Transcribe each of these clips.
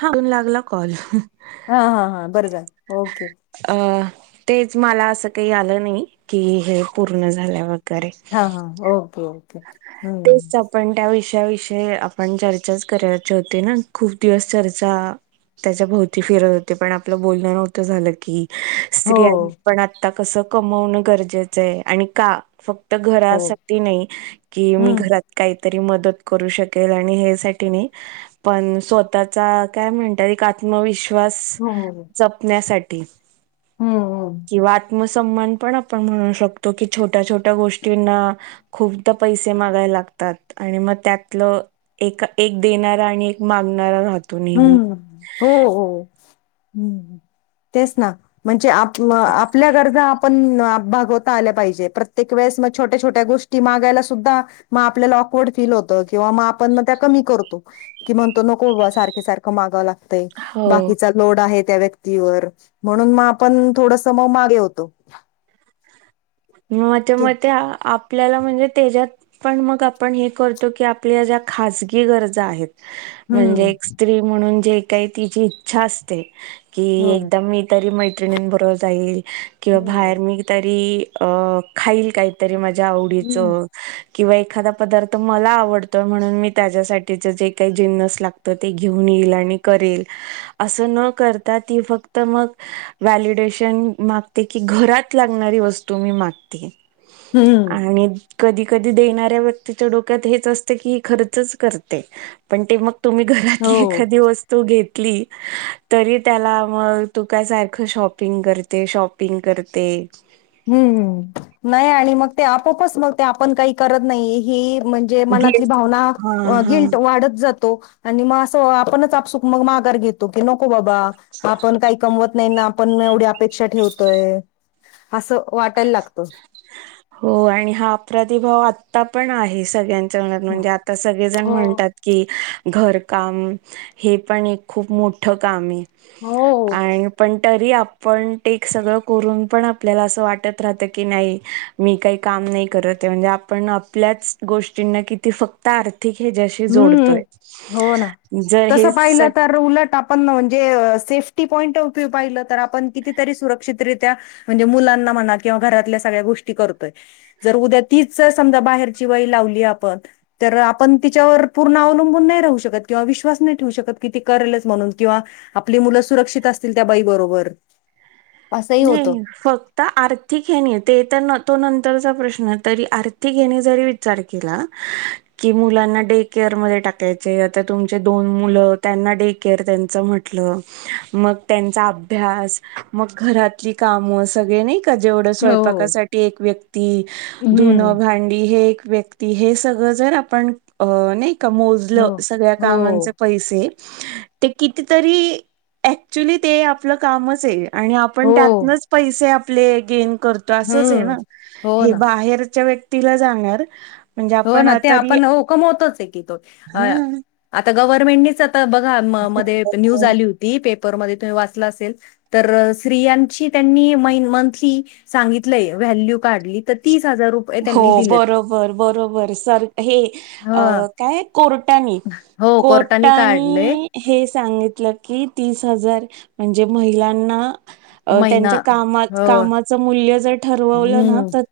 हा अन लागला कॉल हा हा हा बरं झालं ओके. हा तेच मला असं काही आलं नाही की हे पूर्ण झाल्यावर हा हा ओके ओके हम्म तेच आपण त्याविषयी च्या विषयी आपण चर्चाच करायचे होते ना खूप दिवस चर्चा त्याच्या भोवती फिरत होते पण आपलं बोलणं नव्हतं झालं की हो स्त्रियांनी पण आता कस कमवणं गरजेचं आहे आणि का फक्त तर हो घरासाठी नाही कि मी हम्म घरात काय त री मदत करू शकेल आणि या नाही पण स्वतः काय म्हणतात एक आत्म आत्मविश्वास जपण्यासाठी. हम्म हम्म. आत्मसम्मान पण आपण म्हणू शकतो की छोट्या छोट्या गोष्टींना खूप त पैसे मागाय लागतात आणि मग त्यातलं एक एक देणारा आणि एक मागणारा राहतो नेहमी हम्म हो हो हम्म. तेच ना म्हणजे आप आपल्या गरजा आपण भागवता आल्या पाहिजे प्रत्येक वेळेस छोटया छोटया गोष्टी मागयला सुद्धा म आपल्याला ऑकवर्ड फील होत किंवा आपण म त्या कमी करतो तो की म्हणतो नको बाबा सारखं सारखं मागावं लागतय हो बाकीचा लोड आहे त्या व्यक्तीवर म्हणून मग आपण थोड सम मागे होतो. माझ्या मते आप ल्याला म्हणजे त्याच्यात पण मग आपण हे करतो की आपल्या ज्या खाजगी गरजा आहेत. म्हणजे हम्म एक स्त्री म्हणून जे काही तिची इच्छा असते. कि हो एकदम मी तरी मैत्रिणींबरोबर जाईल किंवा बाहेर हो. मी तरी अ खाईल काहीतरी माझ्या हम्म आवडीचं. किंवा एखादा पदार्थ मला आवडतोय म्हणून मी त्याच्यासाठीच जे काही जिन्नस लागतो ते घेऊन येईल आणि करेल असं न करता ती फक्त मग वॅलिडेशन मागते की घरात लागणारी वस्तू मी मागते. हम्म. आणि कधी कधी देणाऱ्या व्यक्तीच्या डोक्यात हेच असते की ही खर्चच करते पण ते मग तुम्ही घरातली हो एखादी वस्तू घेत ली तरी त्याला मग तू काय सारखं शॉपिंग करते, शॉपंग करते. हम्म. नाही आणि मग ते आपोआपच मग ते आपण काही करत नाही हे म्हणजे मनातली गिल्ट भावना, हा हा. गिल्ट वाढत जा तो आणि मग असं आपणच आपसूक मंग माघार घेतो की नको बाबा आपण कायी कमवत नाही ना आपण एवढी अपेक्षा ठेवतोय. असं वाटायला लागतं. हो आणि हा अपराधी भाव आ ता पण आहे सगळ्यांच्या मनात म्हणजे आता सगळेजण हो म्हणतात की घरकाम हे पण एक खूप मोठं कामए हो आणि पण तरी आपण ते सगळं करून पण आपल्याला असं वा टत राहतं की नाही, मी काही काम नायी करत म्हणजे आपण आपल्याच गोष्टींना किती फक्त आर ह्म्म, हो ना. जर तस हे पाहिलं स तर उलट आपण म्हणजे सेफ्टी पॉईंट ऑफ व्ह्यू पाहिला तर आपण कितीतरी सुरक्षित रीत्या म्हणजे मुलांना म्हणा किंवा घरातल्या सगळ्या गोष्टी करतोय. जर उद्या तीच समजा बाहेरची बाई लावली आपण तर आपन तिच्यावर पूर्ण अवलंबून नाही राहू शकत किंवा विश्वास नाहीे ठेवू शकत की ती करेलच म्हणून किंवा आपली मुलं सुरक्षित असतील त्या बाई बरोबर. असंही होतं नाही फक्त आर्थिक हे नाही ते तर न तो नंतरचा प्रश्न, तरी आर्थिक ह्यानी जरी विचार केला की मुलांना डे केअ र मध्ये टाकायचंय आता तुमची दोन मुलं, त्यांना डे केअर त्यांचं म्हटलं मग त्यांचा अभ्यास, मग घरातली कामं सगळे नाही का जेवढं हो स्वयपाकासाठी एक व्यक्ती हम्म धुनं भांडी हे एक व्यक्ती हे सगळं जर आपण अ नाही का मोजलं, हो सगळ्या हो कामांचे पैसे ते कितीतरी ऍक्च्युली ते आपलं कामचए आणि आपण हो त्यातनंच पैसे आपले गेन करतो असंचए हम्म ना? हो हे ना बाहेरच्या व्यक्तीला जाणार. म्हणजे हो आपण ना ते तरी आपण हो कमवतोचए की तो, हां. आता गव्हर्नमेंटनीच आता बघा हो मध्ये न्यूज बरो- आली होती पे पर मध्ये तुम्ही वाचलं असेल, तर स्त्रियांची त्यांनी मैन मंथली सांगितलंय व्हॅल्यू काढली तर ती हो बरोबर बरोबर. हे हा काय कोर्टानी हो कोर्टाने काढले कोर्टानी हे सांगितलं की तीस हजार म्हणजे महिलांना महिना त्यांच्या कामा हो कामाचं मूल्य जर ठरवलं ना हम्म तर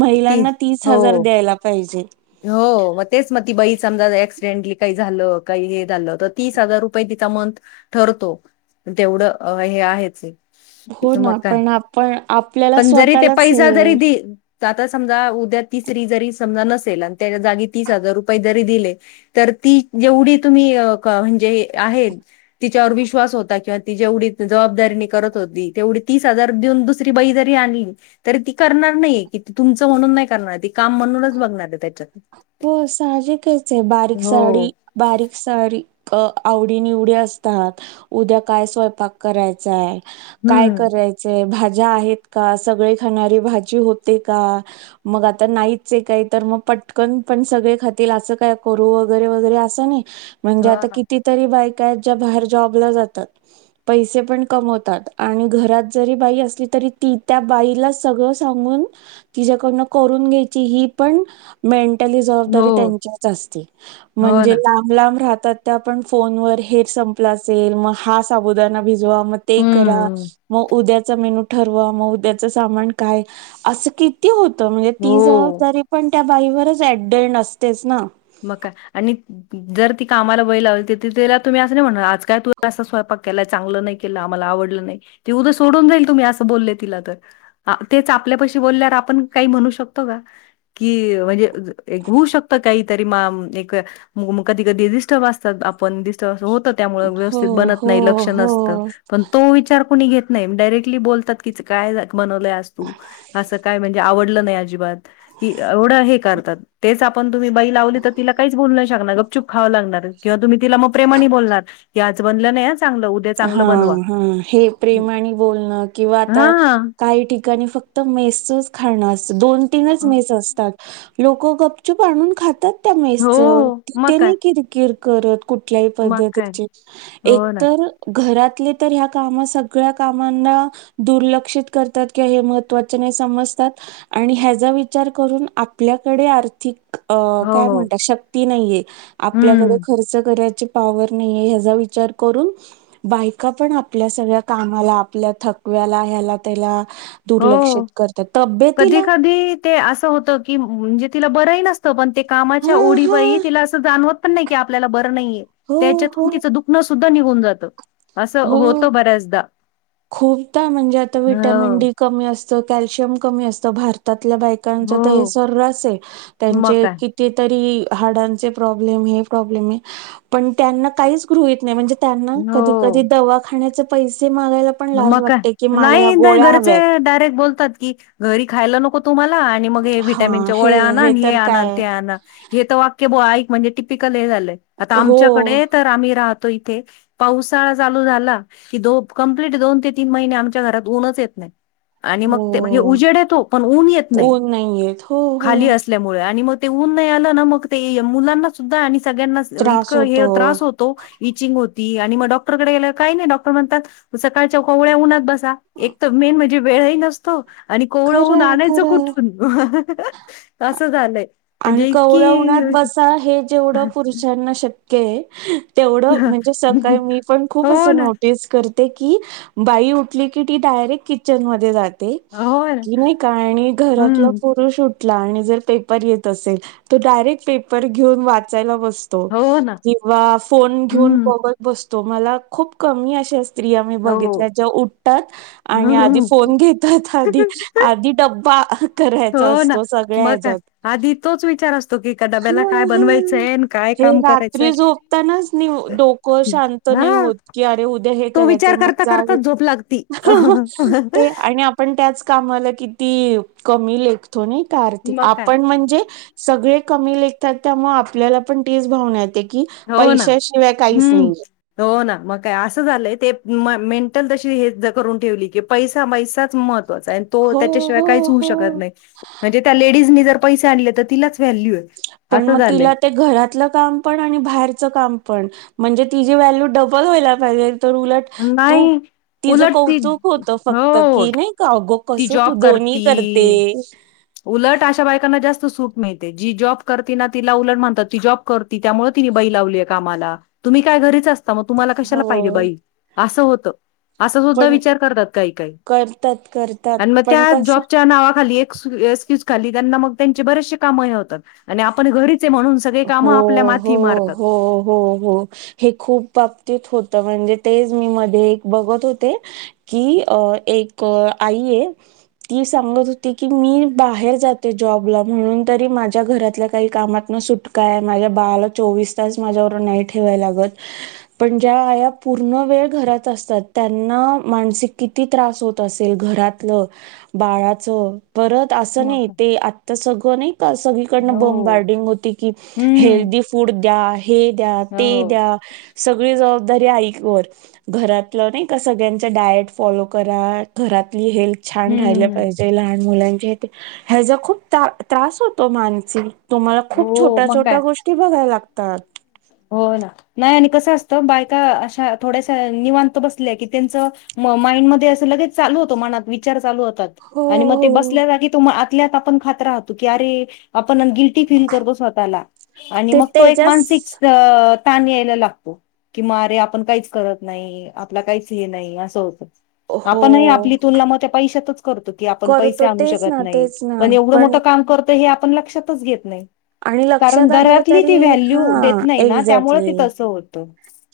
महिला ना तीस हजार द्यायला पाहिजे. हो तेच म ती बाई समजा ऍक्सिडेंटली काही झालं काही हे झालं तर तीस हजार रुपये तिचा मंथ ठरतो. तेवढं हे आहेचए. हो त मग ना काय पण आपण आपल्याला पण जरी ते स्वतःलाच पैसा हे जरी दि आता समजा उद्या तिसरी जरी समजा नस तेलन त्याज्या जागी तीस हजार रुपये जरी दिले तर ती जेवढी तुम्ही अ क म्हणजे आहे तिच्यावर विश्वास होता किंव्हा ती जेवढी जबाबदारीनं करत होती तेवढी तीस हजार देऊन दुसरी बाई जरी आणली तरी ती करणार नाय की ती तुमचं म्हणून नाही करणार, ती काम म्हणूनच बघणारय. हो सहाजेकचए बारीक हो साडी बारीकसारी अ आवडी-निवडी असतात, उद्या काय स्वयपाक करायचाय काय हम्म करायचंय भाज ज्या आहेत का, सगळे खाणारी भाजी होते का मग आता नाहीचे काही तर मग पट कन पण सगळे खातील असं काय करू वगैरे वगैरे असं नाय म्हणजे हो आता ना किती तरी बाइक काच्या बाहेर जॉबला जातात, पैसे पण कमवतात आणि घरात जरी बाई असली त री ती त्या बाईला सगळ सांगून तिच्याकडनं करून घ्यायची ही पण मेंटली हो जवाबदारी त्यांच्याच असते, हो म्हणजे ना लांब-लांब राह तर त्या आपण फोन वर हेर संपला असेल मग हा साबुदाना भिजू वा मग ते करा, हम्म म उद्या चा मेनू ठरवा मग उद्याचा सामान काय असं किती हो तो म्हणजे ती हो जबाबदारी पण त्या बाईवरच एट द एंड असतेच ना. मग काय आणि जर ती कामाला बाई लावली त त्याला तुम्ही असं नाही म्हणार आज काय तूला असं स्वयपा क केलाय चांगला नाय केला आम्हाला आवडलं नाय ती उदया सोडून जाईल तुम्ही असं बोलले तिला तर आ तेच आपल्यापशी बोल्यावर आपण का म्हणू शकतो का की म्हणजे अ ज एक घोऊ शकत काय इ तरी माम एक मोम कधी कधी डिस्टर्ब असतात आपण डिस्टर्बत असं हो त त्यामुळे हो व्यवस्थित बनत हो नाही लक्ष नसततं हो. पण तो विचार कोणी घेत नाही डायरेक्टली बोलतातच की काय बनवलंय आज तू असं काय म्हणजे आवडलं नाही अजिबात की एवढं हे करतात तेच आपण तुम्ही बाई लावली तर तिला काहीच बोलू शकणार गप चूप खावं लागणार किंवा तुम्ही तिला म प्रेमानी बोलणार की आज बनलं नाही हा. हा हा हे प्रेमाणि बोलणं किंवा आता हां. काही ठिक काणी फक्त मेसचच खाणं अस दोन तीनच मेस असतात लोकं गपचूप आणून खातात त्या हो मेस्च मग तिथे काय नी किरकिर करत कुठल्याही मग काय पद्धतीची हो ना. एकतर घरातले तर ह्या काम सगळ्या कामांना दुर्लक्षित करतात किंवा हे महत्त्वाचे नाही समजतात आणि ह्याजा विचार करून आपल्याकडे आर्थिक अ हो, काय हो. म्हणतात शक्ती नाहीये आपल्याकडे हम्म. खर्च कराची पावर नाहीे ह्याचा विचार करून बायका पण आपल्या सगळ्या कामाला आपल्या थकव्याला ह्याला त्याला दुर्लक्षित हो करतात तब्येतीला कधी-कधी ते असं होत की म्हणजे तिला बरं न सतं पण ते कामाचा हा उडी हा बाई तिला असं जाणवत पण नाय की आपल्याला ब रं हो त्याच्यातून हो तिचा दुखणं सुद्धा निघून जातं असं हो होतं बऱ्याचदा. खूपदा म्हणजे आता विटमिन हो, डी कमी अस तं कॅल्शियम कमी असतं भारतात तला बायकांचा तर हे हो. सर्रास आहे मग त्यांचे काय. किती तरी हाडांचे प्रॉब्लेम हे प्रब्लेम हे पण त्यांना काहीच गृहीत नाय म्हणजे त्यांना कधी हो. कधी दवाखानण्याचा पैसे मागायला पण मग लाज काय वाटते की मला या नाही नाही गोळ्या घरचे हव्यात डायरेक्ट बोलतात की घरी खायला नको तुम्हा ला आणि मग हे हा विटामिनचा हे गोळ्या आणा नी हे तर आणान काय ते आणा हे तर वाक्य बो आइ म्हणजे टिपिकल हे झालंय आता हो आमच्याकडे तर आम्ही राहतो इथे पावसाळा चालू झाला की दो कंप्लीट दोन ते तीन महिने आमच्या घरात ऊनच येत नाही. आणि मग ते म्हणजे हो उजेड येतो पण ऊन येत नाही ऊन नाहीयेत हो हो खाली असल्यामुळे आणि मग ते ऊन नाही आला ना मग ते मुलांना सुद्धा आणि सगळ्यांनास त्रास इतका होतो हे त्रास होतो इचिंग हो ती आणि मग डॉक्टरकडे गेलं काही नाही डॉक्टर म्हणतात सकाळच्या कोळ्या उन्हात ब सा एक तर मेन म्हणजे वेळ ही नसतो आणि कोवळ ऊन खरंय आणायचं खरंय कुठून असं झालंय आणि म्हणजे कवळ्या उन्हात इतकी बसा हे जेवढं पुरुषांना शक्य हाय तेवढं म्हणजे सकाळी मी पण खूप हो असं ना नोटीस कर की बाई उठली की ती डायरेक्ट किचन मध्ये जा हो ना की नाही का आणि घरातलं हम्म सुटला आणि जर पेपर येत असेल तर डायरेक्ट पेपर घेऊन वाचायला बस तो हो ना किंवा फोन घेऊन हम्म बघत बसतो. मला खूप कमी असे अस स्त्रिया मी हो बघितल्या ज्या उठतात आणि आधी फोन घेतात आधी, आधी डब्बा करायचा हो ना असतो सगळ्या मग काय हच्यात. आधी तोच विचार असतो की का डब्याला काय बनवायचंय आणि काय हे काम करायचंय रात्री झोपतानाच नि डोकं शांत नाही हा होत की अरे उद्या हे तो करायचंय विचार मग करता करता जावेत झोप लागती हा हा ते आणि आपण त्याच कामाला किती कमी लेखतो ना कार्थिक मग काय आपण म्हणजे सगळे कमी लेखतात त्यामुळे आपल्याला पण तीच भावना येते. की हो ना! पैशाशिवाय काहीच हम्म! नाही हो ना मग काय असं झालंय ते मा मेंटल तशी हे करून ठेवली की पैसा पैसाच मत महत्वाचा हाय आणि तो हो त्याच्याशिवाय हो काहीच होऊ हो शक नाही म्हणजे त्या लेडीजनी जर पैसे आणले तर तिलाच व्हॅल्यू हय पण मग तिला ते घरातलं काम पण आणि बाहेरच काम पण म्हणजे तीझी व्हॅल्यू डब्बल व्हायला पाहिजे तर उलट तू नाही तिच उलट ती कौतुक होतं फक्त हो की नही का ती कस तू जॉब दोन्ही करती करते उलट अशा बायकांना जास्त सूट मिळते. जी जॉब करते ना तिला उलट म्हणतात ती जॉब करती त्यामुळं ती बई लावलीय कामाला तुम्ही काय घरीच अस या मग तुम्हाला कशाला पाहिजे हो बाई? असं होतं. असं सुद्धा पण विचार करतात काही काही. करतात करतात आणि मग पण त्या कस जॉबच्या नावाखाली एक सु येव्यस्थित खाली त्यांना मग त्यांची बरेचशी काम हे होतात आणि आपण घरी हो-हो-हो-हो-हो हे खूप अगदी थो त म्हणजे तेच मी मध्ये एक बघत होते की एक आई ए तं ती सांगत होती की मी बाहेर जाते जॉबला म्हणून तरी माझ्या घरातल्या काही कामातनं सुट काय माझ्या बाळाला चोवीस तास माझ्याबरोबर नाही ठेवायला लागत, पण ज्या आया पूर्ण व्य त्या घरात असतात त्यांना माणसे किती त्रास होत असेल घरातलं, बाळा च परत असं मग नाही काय ते आता सगळं नाही क सगळीकडनं बॉम्ब हो बारडिंग होती कि हम्म हेल्दी फूड द्या. हे द्या. ते हो द्या. सगळी जबाब धरी आईक वर घरातलं नाही का? सगळ्याचे डायट फॉलो करा, घरातली हेल्थ छान राहिले हम्म पाहिजे, लहान मुलांचे ह्याचा खूप ताप- त्रास होतो मानसिक. तुम्हाला खूप हो मग छोट्या-छोट्या काय गोष्टी बघाय लागतात. हो ना. नाही आणि कसं असतं बायका अशा थोड्याशा निवांत बसल्या की त्यांच म माइंड मध्ये असं लगेच चालू होतो मनात विचार चालू होतं तात हो आणि मग ते हो बसल्या जागी तुम्हा आतल्या आत आपण खात राहतो की अरे आप पण गिल्टी फील करतो स्वतःला आणि ते मग तो एक त्याच्याच मानसिक अ ताण यायला लागतो. की म रे आपण काहीच करत नाही, आपला काहीच हे नाही असं होतं. हो आपणही आपली तुलना म त्या पैशातच करतो की आपण पैसे करतो आणू तेच शकत ना नाही, तेच ना पण एवढं मोठं काम करतो हे आपण लक्षातच घेत नाही. आणि कारण लक्षात आणलं घरातली ती तरी व्हॅल्यू हा देत नाही ना त्यामुळे ती एझॅक्ली तसं होतं.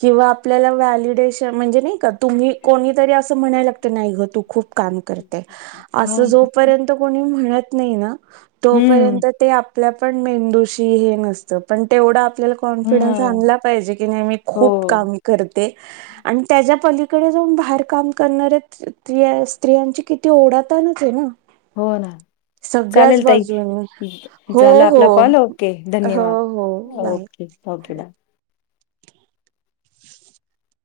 किंवा आपल्याला व्यालीडे म्हणजे नाही का तुम्ही कोणीतरी असं म्हणायला लागतं नाही गं तू खूप काम करते. हा असं जोपर्यंत कोणी म्हणत नाही ना हम्म तोपर्यंत ते आपल्या पण मेंदूशी हे नसतं पण तेवढं आपल्याला कॉन्फिडन्स हम्म आणला पाहिजे की नाही मी हो खूप काम कर ते आणि त्याज्या पलीकडे जाऊन बाहेर काम करणाऱ्या स्त्री स्त्रियांची किती ओढ [unintelligible] ना हो ना सगळ्याच चालेल ताई बाजून हो. झाला हो आपला कॉल ओके हो धन्यवाद हो बाय! Okay okay bye